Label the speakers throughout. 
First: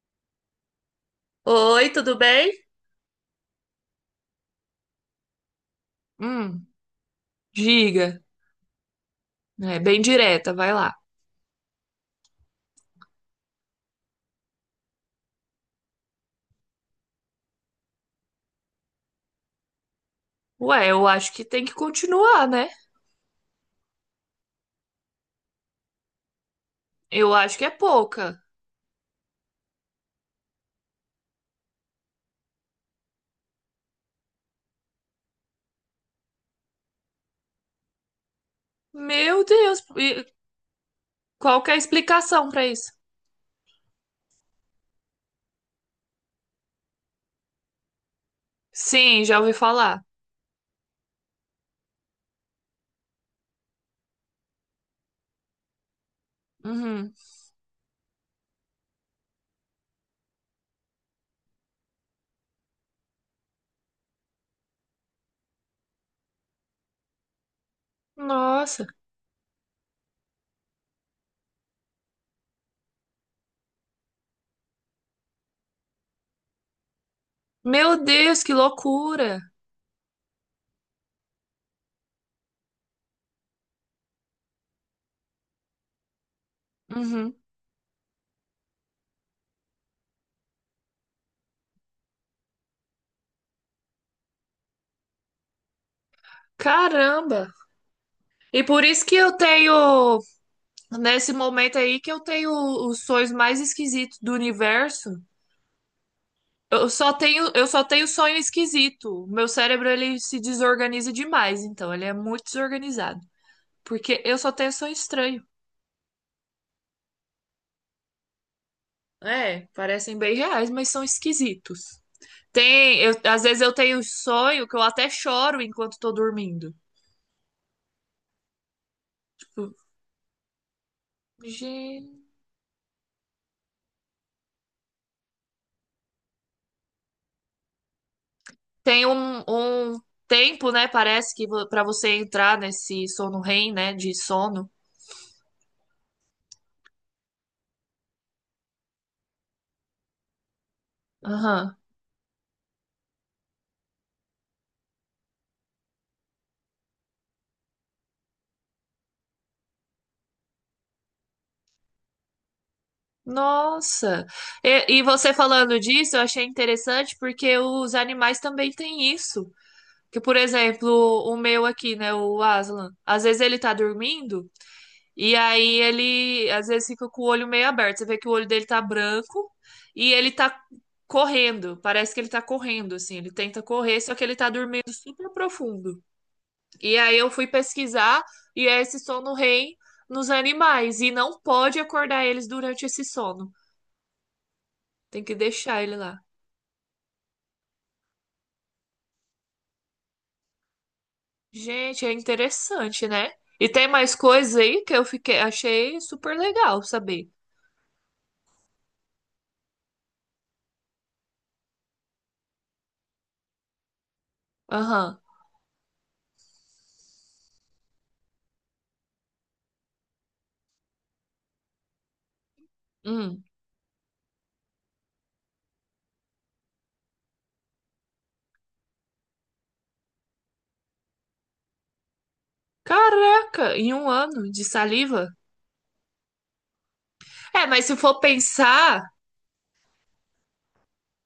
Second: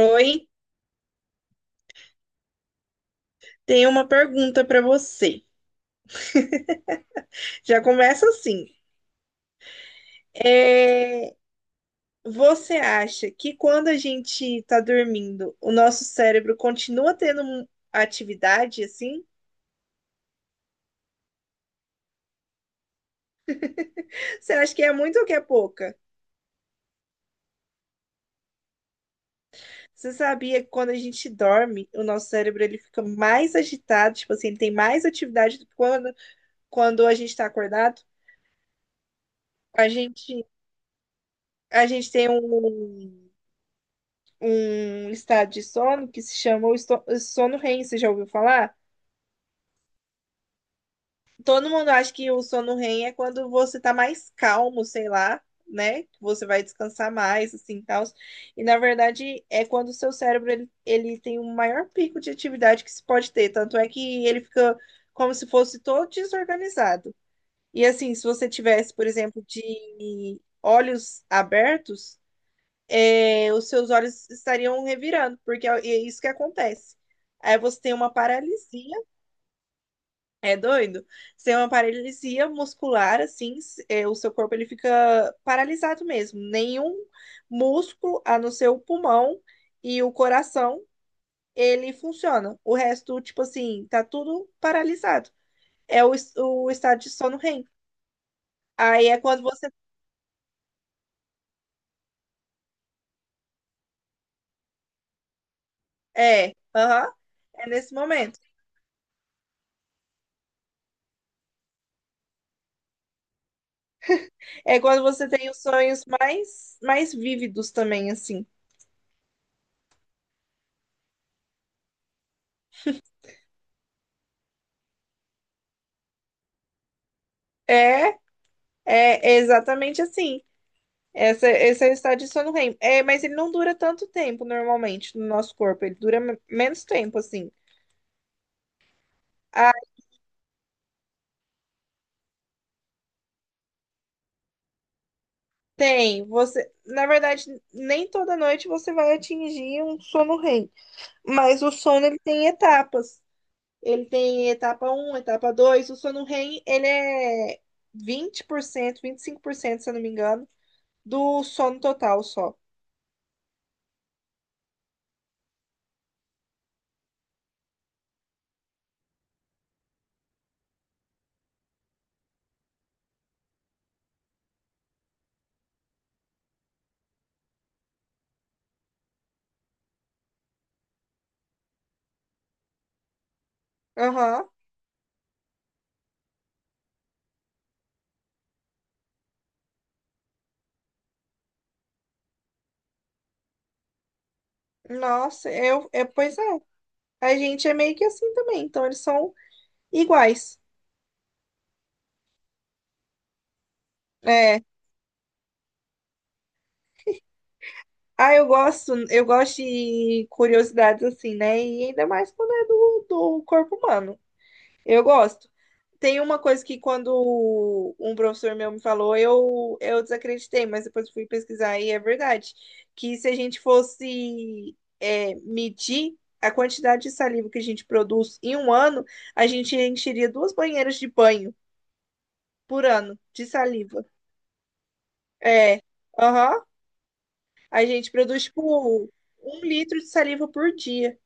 Speaker 1: Oi,
Speaker 2: Oi, tudo bem?
Speaker 1: tenho uma pergunta para você.
Speaker 2: Hum,
Speaker 1: Já
Speaker 2: diga.
Speaker 1: começa assim.
Speaker 2: É bem direta, vai lá.
Speaker 1: É, você acha que quando a gente está dormindo, o nosso cérebro continua tendo atividade assim?
Speaker 2: Ué, eu acho que tem que continuar, né?
Speaker 1: Você acha que é muito ou que é pouca?
Speaker 2: Eu acho que é pouca.
Speaker 1: Você sabia que quando a gente dorme, o nosso cérebro ele fica mais agitado, tipo assim, ele tem mais atividade do que quando a gente está acordado?
Speaker 2: Meu Deus,
Speaker 1: A
Speaker 2: e
Speaker 1: gente,
Speaker 2: qual que é a
Speaker 1: a gente tem
Speaker 2: explicação pra isso?
Speaker 1: um estado de sono que se chama o sono REM, você já ouviu falar?
Speaker 2: Sim, já ouvi falar.
Speaker 1: Todo mundo acha que o sono REM é quando você tá mais calmo, sei lá, né? Que você vai descansar
Speaker 2: Uhum.
Speaker 1: mais, assim, tal. E na verdade é quando o seu cérebro ele tem o maior pico de atividade que se pode ter, tanto é que ele fica como se fosse todo desorganizado. E assim, se você
Speaker 2: Nossa,
Speaker 1: tivesse, por exemplo, de olhos abertos, é, os seus olhos estariam revirando, porque é isso que acontece. Aí você tem
Speaker 2: meu
Speaker 1: uma
Speaker 2: Deus, que
Speaker 1: paralisia.
Speaker 2: loucura.
Speaker 1: É doido? Você é uma paralisia muscular, assim, o seu corpo ele fica paralisado mesmo. Nenhum
Speaker 2: Uhum.
Speaker 1: músculo, a não ser o pulmão e o coração, ele funciona. O resto, tipo assim, tá tudo paralisado. É o estado de sono
Speaker 2: Caramba.
Speaker 1: REM.
Speaker 2: E por isso
Speaker 1: Aí
Speaker 2: que
Speaker 1: é quando você.
Speaker 2: nesse momento aí, que eu tenho os sonhos mais esquisitos do universo.
Speaker 1: Aham,
Speaker 2: Eu
Speaker 1: é
Speaker 2: só
Speaker 1: nesse
Speaker 2: tenho sonho
Speaker 1: momento.
Speaker 2: esquisito. Meu cérebro ele se desorganiza demais, então ele é muito desorganizado, porque eu só tenho
Speaker 1: É
Speaker 2: sonho
Speaker 1: quando você
Speaker 2: estranho.
Speaker 1: tem os sonhos mais vívidos também, assim.
Speaker 2: É, parecem bem reais, mas são esquisitos. Tem, às vezes eu tenho um sonho que eu até choro enquanto tô dormindo.
Speaker 1: É, é
Speaker 2: Tipo,
Speaker 1: exatamente assim. Esse é o estado
Speaker 2: gente,
Speaker 1: de sono REM. É, mas ele não dura tanto tempo normalmente no nosso corpo. Ele dura menos tempo, assim.
Speaker 2: tem
Speaker 1: Ah,
Speaker 2: um tempo, né? Parece que pra você entrar nesse sono REM, né, de sono.
Speaker 1: tem. Você, na verdade, nem toda noite você vai atingir um sono REM. Mas o
Speaker 2: Aham.
Speaker 1: sono ele tem etapas. Ele tem etapa um, etapa dois. O sono REM ele é vinte por cento, 25% se eu não me engano, do sono total só.
Speaker 2: Nossa! E você falando disso, eu achei interessante porque os animais também têm isso. Que, por exemplo, o meu aqui, né, o Aslan, às vezes ele tá dormindo e aí ele às vezes fica com o olho meio aberto. Você vê que o olho dele tá branco e ele tá correndo. Parece que ele tá correndo, assim. Ele tenta correr, só que ele tá
Speaker 1: Aham.
Speaker 2: dormindo super profundo. E aí eu fui pesquisar e é esse sono REM nos animais e não pode acordar eles durante esse sono. Tem que
Speaker 1: Nossa,
Speaker 2: deixar ele lá.
Speaker 1: pois é. A gente é meio que assim também. Então eles são iguais.
Speaker 2: Gente, é interessante, né? E tem mais coisas
Speaker 1: é
Speaker 2: aí que eu fiquei, achei super legal saber.
Speaker 1: Ah, eu gosto de curiosidades assim, né? E ainda mais quando é do corpo humano. Eu
Speaker 2: Aham.
Speaker 1: gosto. Tem uma coisa que quando um professor meu me falou, eu desacreditei, mas depois fui pesquisar e é verdade. Que se a
Speaker 2: Hum.
Speaker 1: gente fosse medir a quantidade de saliva que a gente produz em um ano, a gente encheria duas banheiras de banho por ano de
Speaker 2: Caraca, em
Speaker 1: saliva.
Speaker 2: um ano de saliva?
Speaker 1: É, aham.
Speaker 2: É, mas
Speaker 1: A
Speaker 2: se
Speaker 1: gente
Speaker 2: for
Speaker 1: produz,
Speaker 2: pensar,
Speaker 1: tipo, 1 litro de saliva por dia.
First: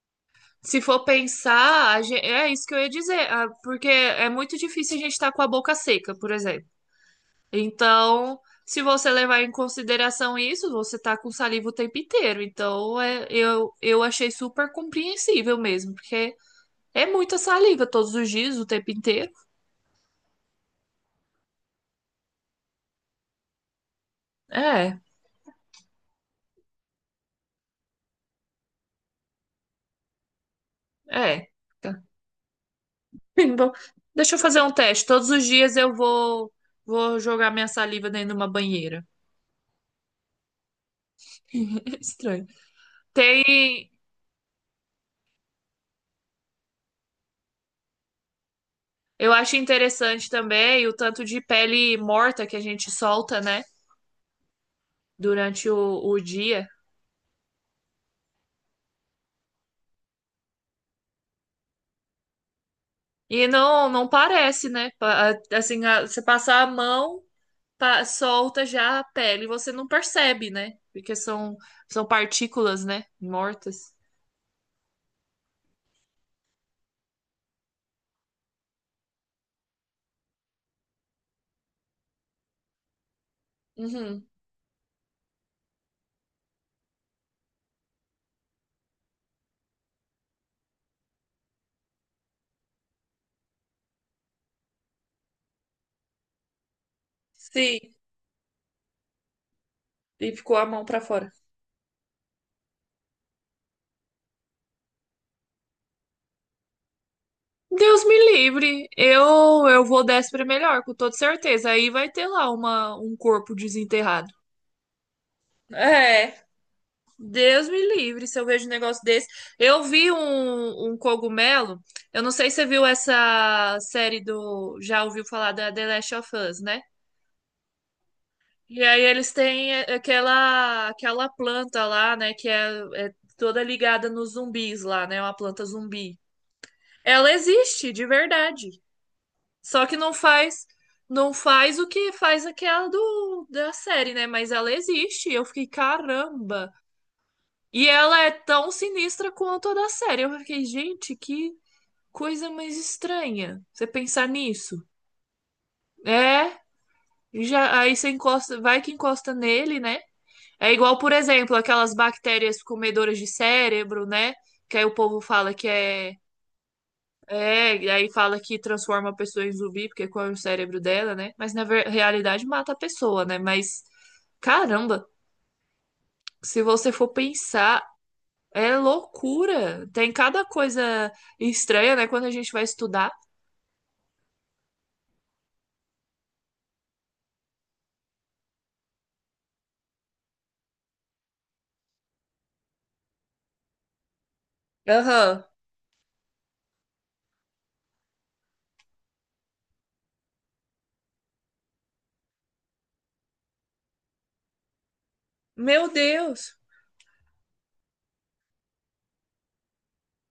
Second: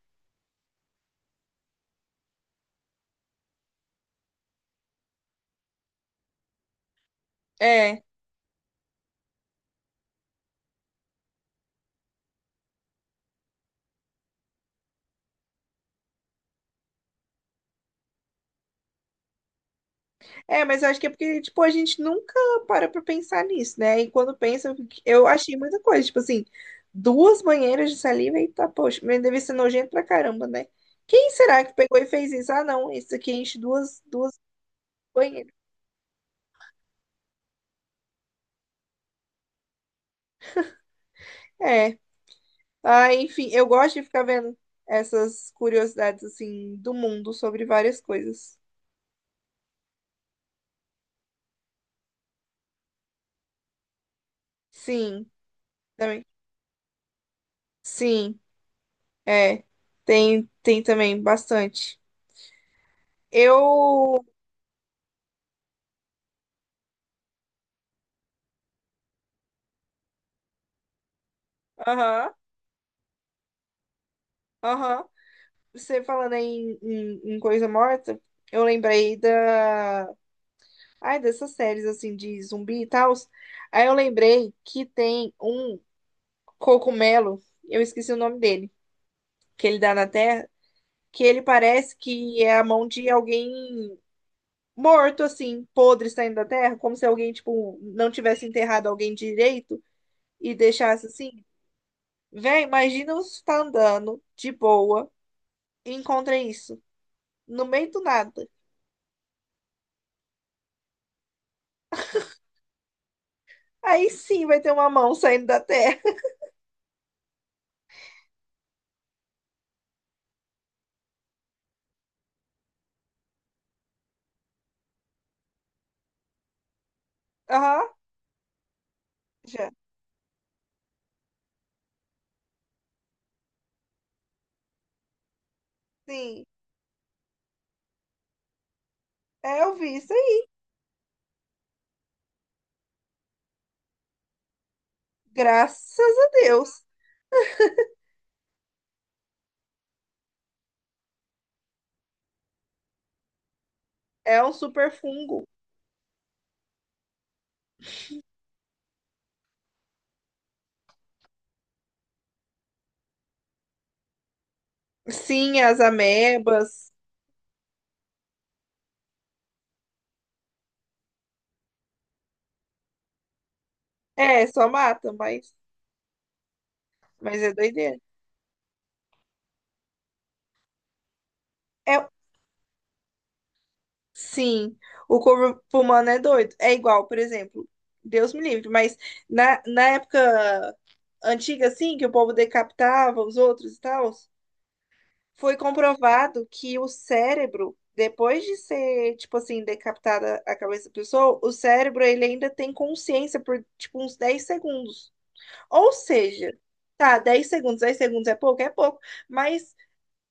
Speaker 2: se for pensar, a é isso que eu ia dizer, ah, porque é muito difícil a gente estar com a boca seca, por exemplo.
Speaker 1: É,
Speaker 2: Então, se você levar em consideração isso, você tá com saliva o tempo inteiro. Então, é, eu achei super compreensível mesmo, porque é muita saliva todos os dias, o tempo inteiro.
Speaker 1: é, mas eu acho que é porque, tipo, a gente nunca para pra pensar nisso, né? E quando pensa,
Speaker 2: É,
Speaker 1: eu achei muita coisa, tipo assim, duas banheiras de saliva e tá, poxa, mas deve ser nojento pra caramba, né? Quem
Speaker 2: é.
Speaker 1: será que pegou
Speaker 2: Tá.
Speaker 1: e fez isso? Ah, não, isso aqui enche
Speaker 2: Bom,
Speaker 1: duas
Speaker 2: deixa eu fazer um teste. Todos os
Speaker 1: banheiras.
Speaker 2: dias vou jogar minha saliva dentro de uma banheira.
Speaker 1: É,
Speaker 2: Estranho.
Speaker 1: enfim, eu
Speaker 2: Tem.
Speaker 1: gosto de ficar vendo essas curiosidades, assim, do mundo sobre várias coisas.
Speaker 2: Eu acho interessante também o tanto de pele morta que a gente solta, né?
Speaker 1: Sim,
Speaker 2: Durante o
Speaker 1: também.
Speaker 2: dia.
Speaker 1: Sim, é, tem também bastante.
Speaker 2: E não, não
Speaker 1: Eu,
Speaker 2: parece, né? Pa- Assim, você passar a mão, solta já a pele. Você não percebe, né? Porque são, são
Speaker 1: aham,
Speaker 2: partículas, né? Mortas.
Speaker 1: aham. Você falando aí em coisa morta, eu lembrei ai, dessas séries assim de zumbi e tal. Aí eu
Speaker 2: Uhum.
Speaker 1: lembrei que tem um cogumelo, eu esqueci o nome dele, que ele dá na terra, que ele parece que é a mão de alguém morto assim, podre saindo da terra, como se alguém tipo
Speaker 2: Sim,
Speaker 1: não tivesse enterrado alguém direito
Speaker 2: e
Speaker 1: e
Speaker 2: ficou a mão pra
Speaker 1: deixasse
Speaker 2: fora.
Speaker 1: assim. Véi, imagina você tá andando de boa e encontra isso no meio do
Speaker 2: Deus me
Speaker 1: nada.
Speaker 2: livre. Eu vou para melhor, com toda certeza. Aí vai ter lá um corpo
Speaker 1: Aí
Speaker 2: desenterrado.
Speaker 1: sim vai ter uma mão saindo da terra.
Speaker 2: É, Deus me livre se eu vejo um negócio desse. Eu vi um cogumelo. Eu não sei se você viu essa série do. Já ouviu falar da The Last of Us, né?
Speaker 1: Aham,
Speaker 2: E aí eles
Speaker 1: já.
Speaker 2: têm aquela planta lá, né? Que é, é toda ligada nos zumbis lá, né? Uma planta zumbi.
Speaker 1: Sim.
Speaker 2: Ela existe, de verdade.
Speaker 1: É, eu
Speaker 2: Só
Speaker 1: vi
Speaker 2: que
Speaker 1: isso
Speaker 2: não
Speaker 1: aí.
Speaker 2: faz, não faz o que faz aquela da série, né? Mas ela existe. E eu fiquei,
Speaker 1: Graças a
Speaker 2: caramba.
Speaker 1: Deus.
Speaker 2: E ela é tão sinistra quanto a da série. Eu fiquei, gente, que coisa mais estranha. Você pensar
Speaker 1: É um
Speaker 2: nisso.
Speaker 1: super fungo.
Speaker 2: É, já aí você encosta, vai que encosta nele, né? É igual, por exemplo, aquelas bactérias comedoras de cérebro, né? Que aí o povo fala
Speaker 1: Sim,
Speaker 2: que
Speaker 1: as
Speaker 2: é
Speaker 1: amebas.
Speaker 2: é, e aí fala que transforma a pessoa em zumbi, porque qual é o cérebro dela, né? Mas na realidade mata a pessoa, né? Mas,
Speaker 1: É, só
Speaker 2: caramba,
Speaker 1: mata, mas,
Speaker 2: se você for
Speaker 1: mas é
Speaker 2: pensar,
Speaker 1: doideira.
Speaker 2: é loucura. Tem cada coisa estranha, né?
Speaker 1: É,
Speaker 2: Quando a gente vai estudar.
Speaker 1: sim, o corpo humano é doido. É igual, por exemplo, Deus me livre, mas na época antiga, assim, que o povo decapitava os outros e tal.
Speaker 2: Aham.
Speaker 1: Foi comprovado que o cérebro, depois de ser, tipo assim, decapitada a cabeça da pessoa, o cérebro ele ainda tem consciência por, tipo, uns 10 segundos.
Speaker 2: Meu
Speaker 1: Ou seja,
Speaker 2: Deus.
Speaker 1: tá, 10 segundos, 10 segundos é pouco, mas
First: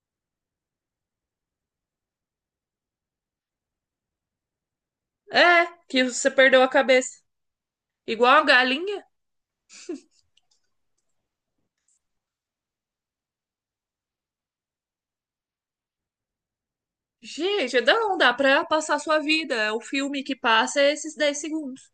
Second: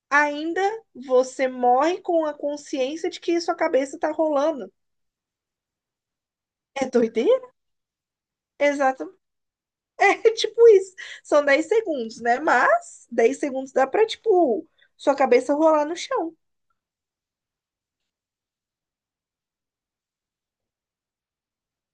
Speaker 1: ainda você morre com a consciência de que sua cabeça tá rolando.
Speaker 2: É, que você perdeu a
Speaker 1: É
Speaker 2: cabeça.
Speaker 1: doideira?
Speaker 2: Igual a galinha.
Speaker 1: Exato. É tipo isso. São 10 segundos, né? Mas 10 segundos dá pra, tipo, sua cabeça rolar no chão.
Speaker 2: Gente, não dá pra passar a sua vida. O filme que passa é esses 10 segundos.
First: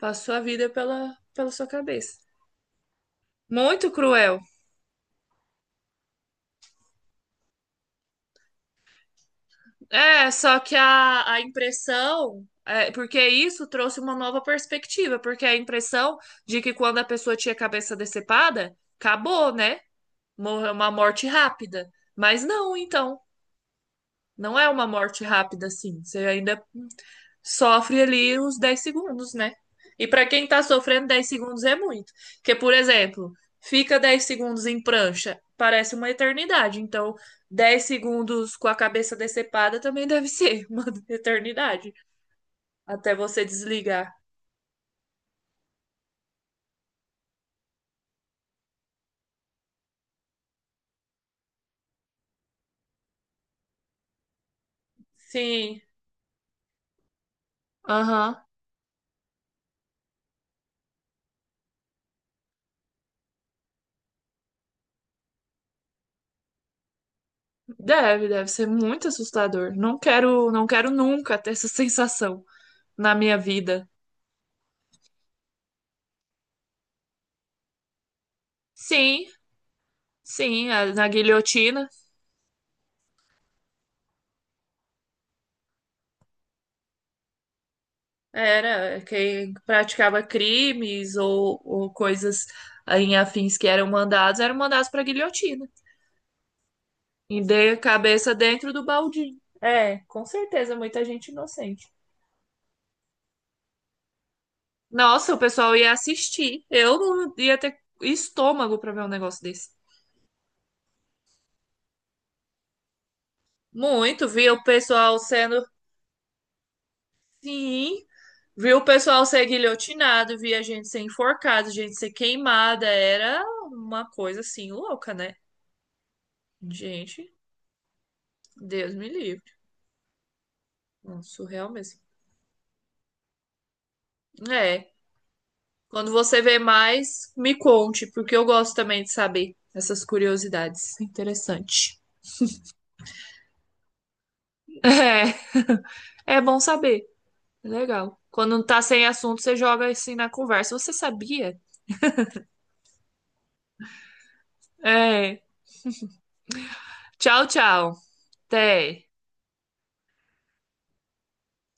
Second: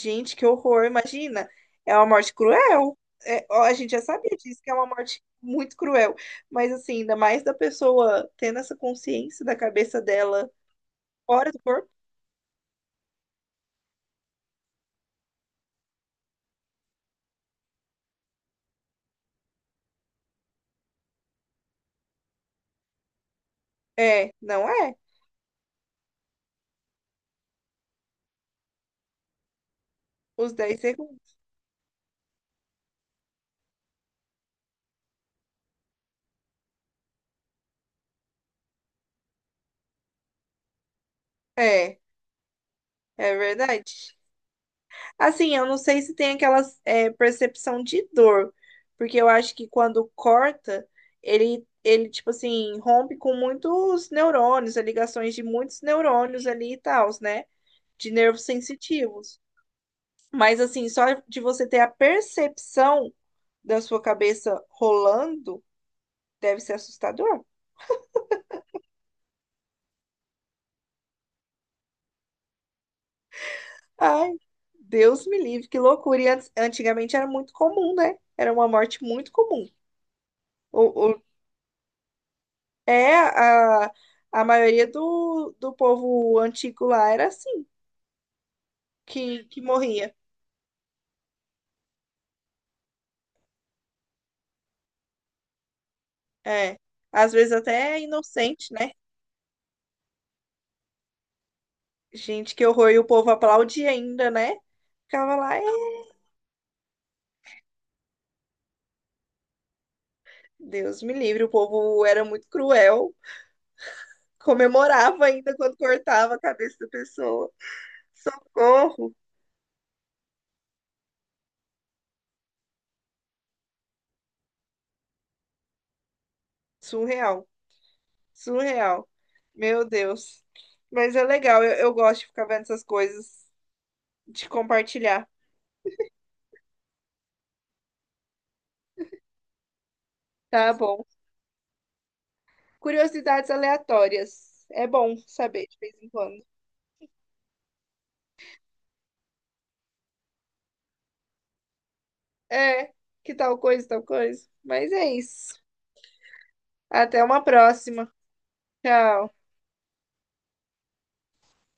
Speaker 2: Passa a sua
Speaker 1: que
Speaker 2: vida
Speaker 1: horror,
Speaker 2: pela,
Speaker 1: imagina.
Speaker 2: pela sua
Speaker 1: É uma
Speaker 2: cabeça.
Speaker 1: morte cruel. É, ó, a
Speaker 2: Muito
Speaker 1: gente já sabia
Speaker 2: cruel.
Speaker 1: disso, que é uma morte muito cruel. Mas, assim, ainda mais da pessoa tendo essa consciência da cabeça
Speaker 2: É,
Speaker 1: dela
Speaker 2: só que a
Speaker 1: fora do corpo.
Speaker 2: impressão, é, porque isso trouxe uma nova perspectiva, porque a impressão de que quando a pessoa tinha a cabeça decepada, acabou, né? Morreu uma morte rápida. Mas não, então,
Speaker 1: É,
Speaker 2: não é
Speaker 1: não
Speaker 2: uma
Speaker 1: é?
Speaker 2: morte rápida assim. Você ainda sofre ali os 10 segundos, né? E para quem
Speaker 1: Os
Speaker 2: tá
Speaker 1: dez
Speaker 2: sofrendo 10
Speaker 1: segundos.
Speaker 2: segundos é muito. Porque, por exemplo, fica 10 segundos em prancha, parece uma eternidade. Então, 10 segundos com a cabeça decepada também deve ser uma eternidade
Speaker 1: É,
Speaker 2: até
Speaker 1: é
Speaker 2: você desligar.
Speaker 1: verdade. Assim, eu não sei se tem aquela percepção de dor, porque eu acho que quando corta, ele, tipo assim, rompe com muitos neurônios, as ligações de
Speaker 2: Sim.
Speaker 1: muitos neurônios ali e tal, né? De
Speaker 2: Aham.
Speaker 1: nervos sensitivos. Mas assim, só de você ter a percepção da sua cabeça rolando deve ser assustador.
Speaker 2: Deve, deve ser muito assustador. Não quero, não quero nunca ter essa sensação na minha vida.
Speaker 1: Ai, Deus me livre, que loucura. E antigamente era muito comum, né? Era uma morte
Speaker 2: Sim,
Speaker 1: muito comum.
Speaker 2: sim,
Speaker 1: O,
Speaker 2: a- na
Speaker 1: o-
Speaker 2: guilhotina
Speaker 1: é a maioria do povo antigo lá era assim,
Speaker 2: era
Speaker 1: que,
Speaker 2: quem
Speaker 1: que morria.
Speaker 2: praticava crimes ou coisas em afins que eram mandados para guilhotina.
Speaker 1: É. Às
Speaker 2: E
Speaker 1: vezes
Speaker 2: dei a
Speaker 1: até
Speaker 2: cabeça dentro
Speaker 1: inocente,
Speaker 2: do
Speaker 1: né?
Speaker 2: baldinho. É, com certeza, muita gente inocente.
Speaker 1: Gente, que horror. E o povo aplaudia ainda, né?
Speaker 2: Nossa,
Speaker 1: Ficava
Speaker 2: o
Speaker 1: lá, é,
Speaker 2: pessoal ia assistir. Eu não ia ter estômago para ver um negócio desse.
Speaker 1: Deus me livre, o povo era muito cruel.
Speaker 2: Muito, via o pessoal
Speaker 1: Comemorava ainda
Speaker 2: sendo.
Speaker 1: quando cortava a cabeça da pessoa.
Speaker 2: Sim, via o
Speaker 1: Socorro!
Speaker 2: pessoal ser guilhotinado, via gente ser enforcada, gente ser queimada. Era uma coisa assim louca, né? Gente,
Speaker 1: Surreal,
Speaker 2: Deus me
Speaker 1: surreal.
Speaker 2: livre.
Speaker 1: Meu Deus. Mas
Speaker 2: Não,
Speaker 1: é legal,
Speaker 2: surreal
Speaker 1: eu
Speaker 2: mesmo.
Speaker 1: gosto de ficar vendo essas coisas, de
Speaker 2: É.
Speaker 1: compartilhar.
Speaker 2: Quando você vê mais, me conte, porque eu gosto também de saber essas
Speaker 1: Tá
Speaker 2: curiosidades.
Speaker 1: bom.
Speaker 2: Interessante.
Speaker 1: Curiosidades aleatórias. É bom saber de vez em
Speaker 2: É, é
Speaker 1: quando.
Speaker 2: bom saber. É legal. Quando não tá sem assunto, você joga assim na conversa. Você sabia?
Speaker 1: É, que tal coisa, tal coisa. Mas é
Speaker 2: É.
Speaker 1: isso. Até uma
Speaker 2: Tchau, tchau.
Speaker 1: próxima.
Speaker 2: Até.
Speaker 1: Tchau.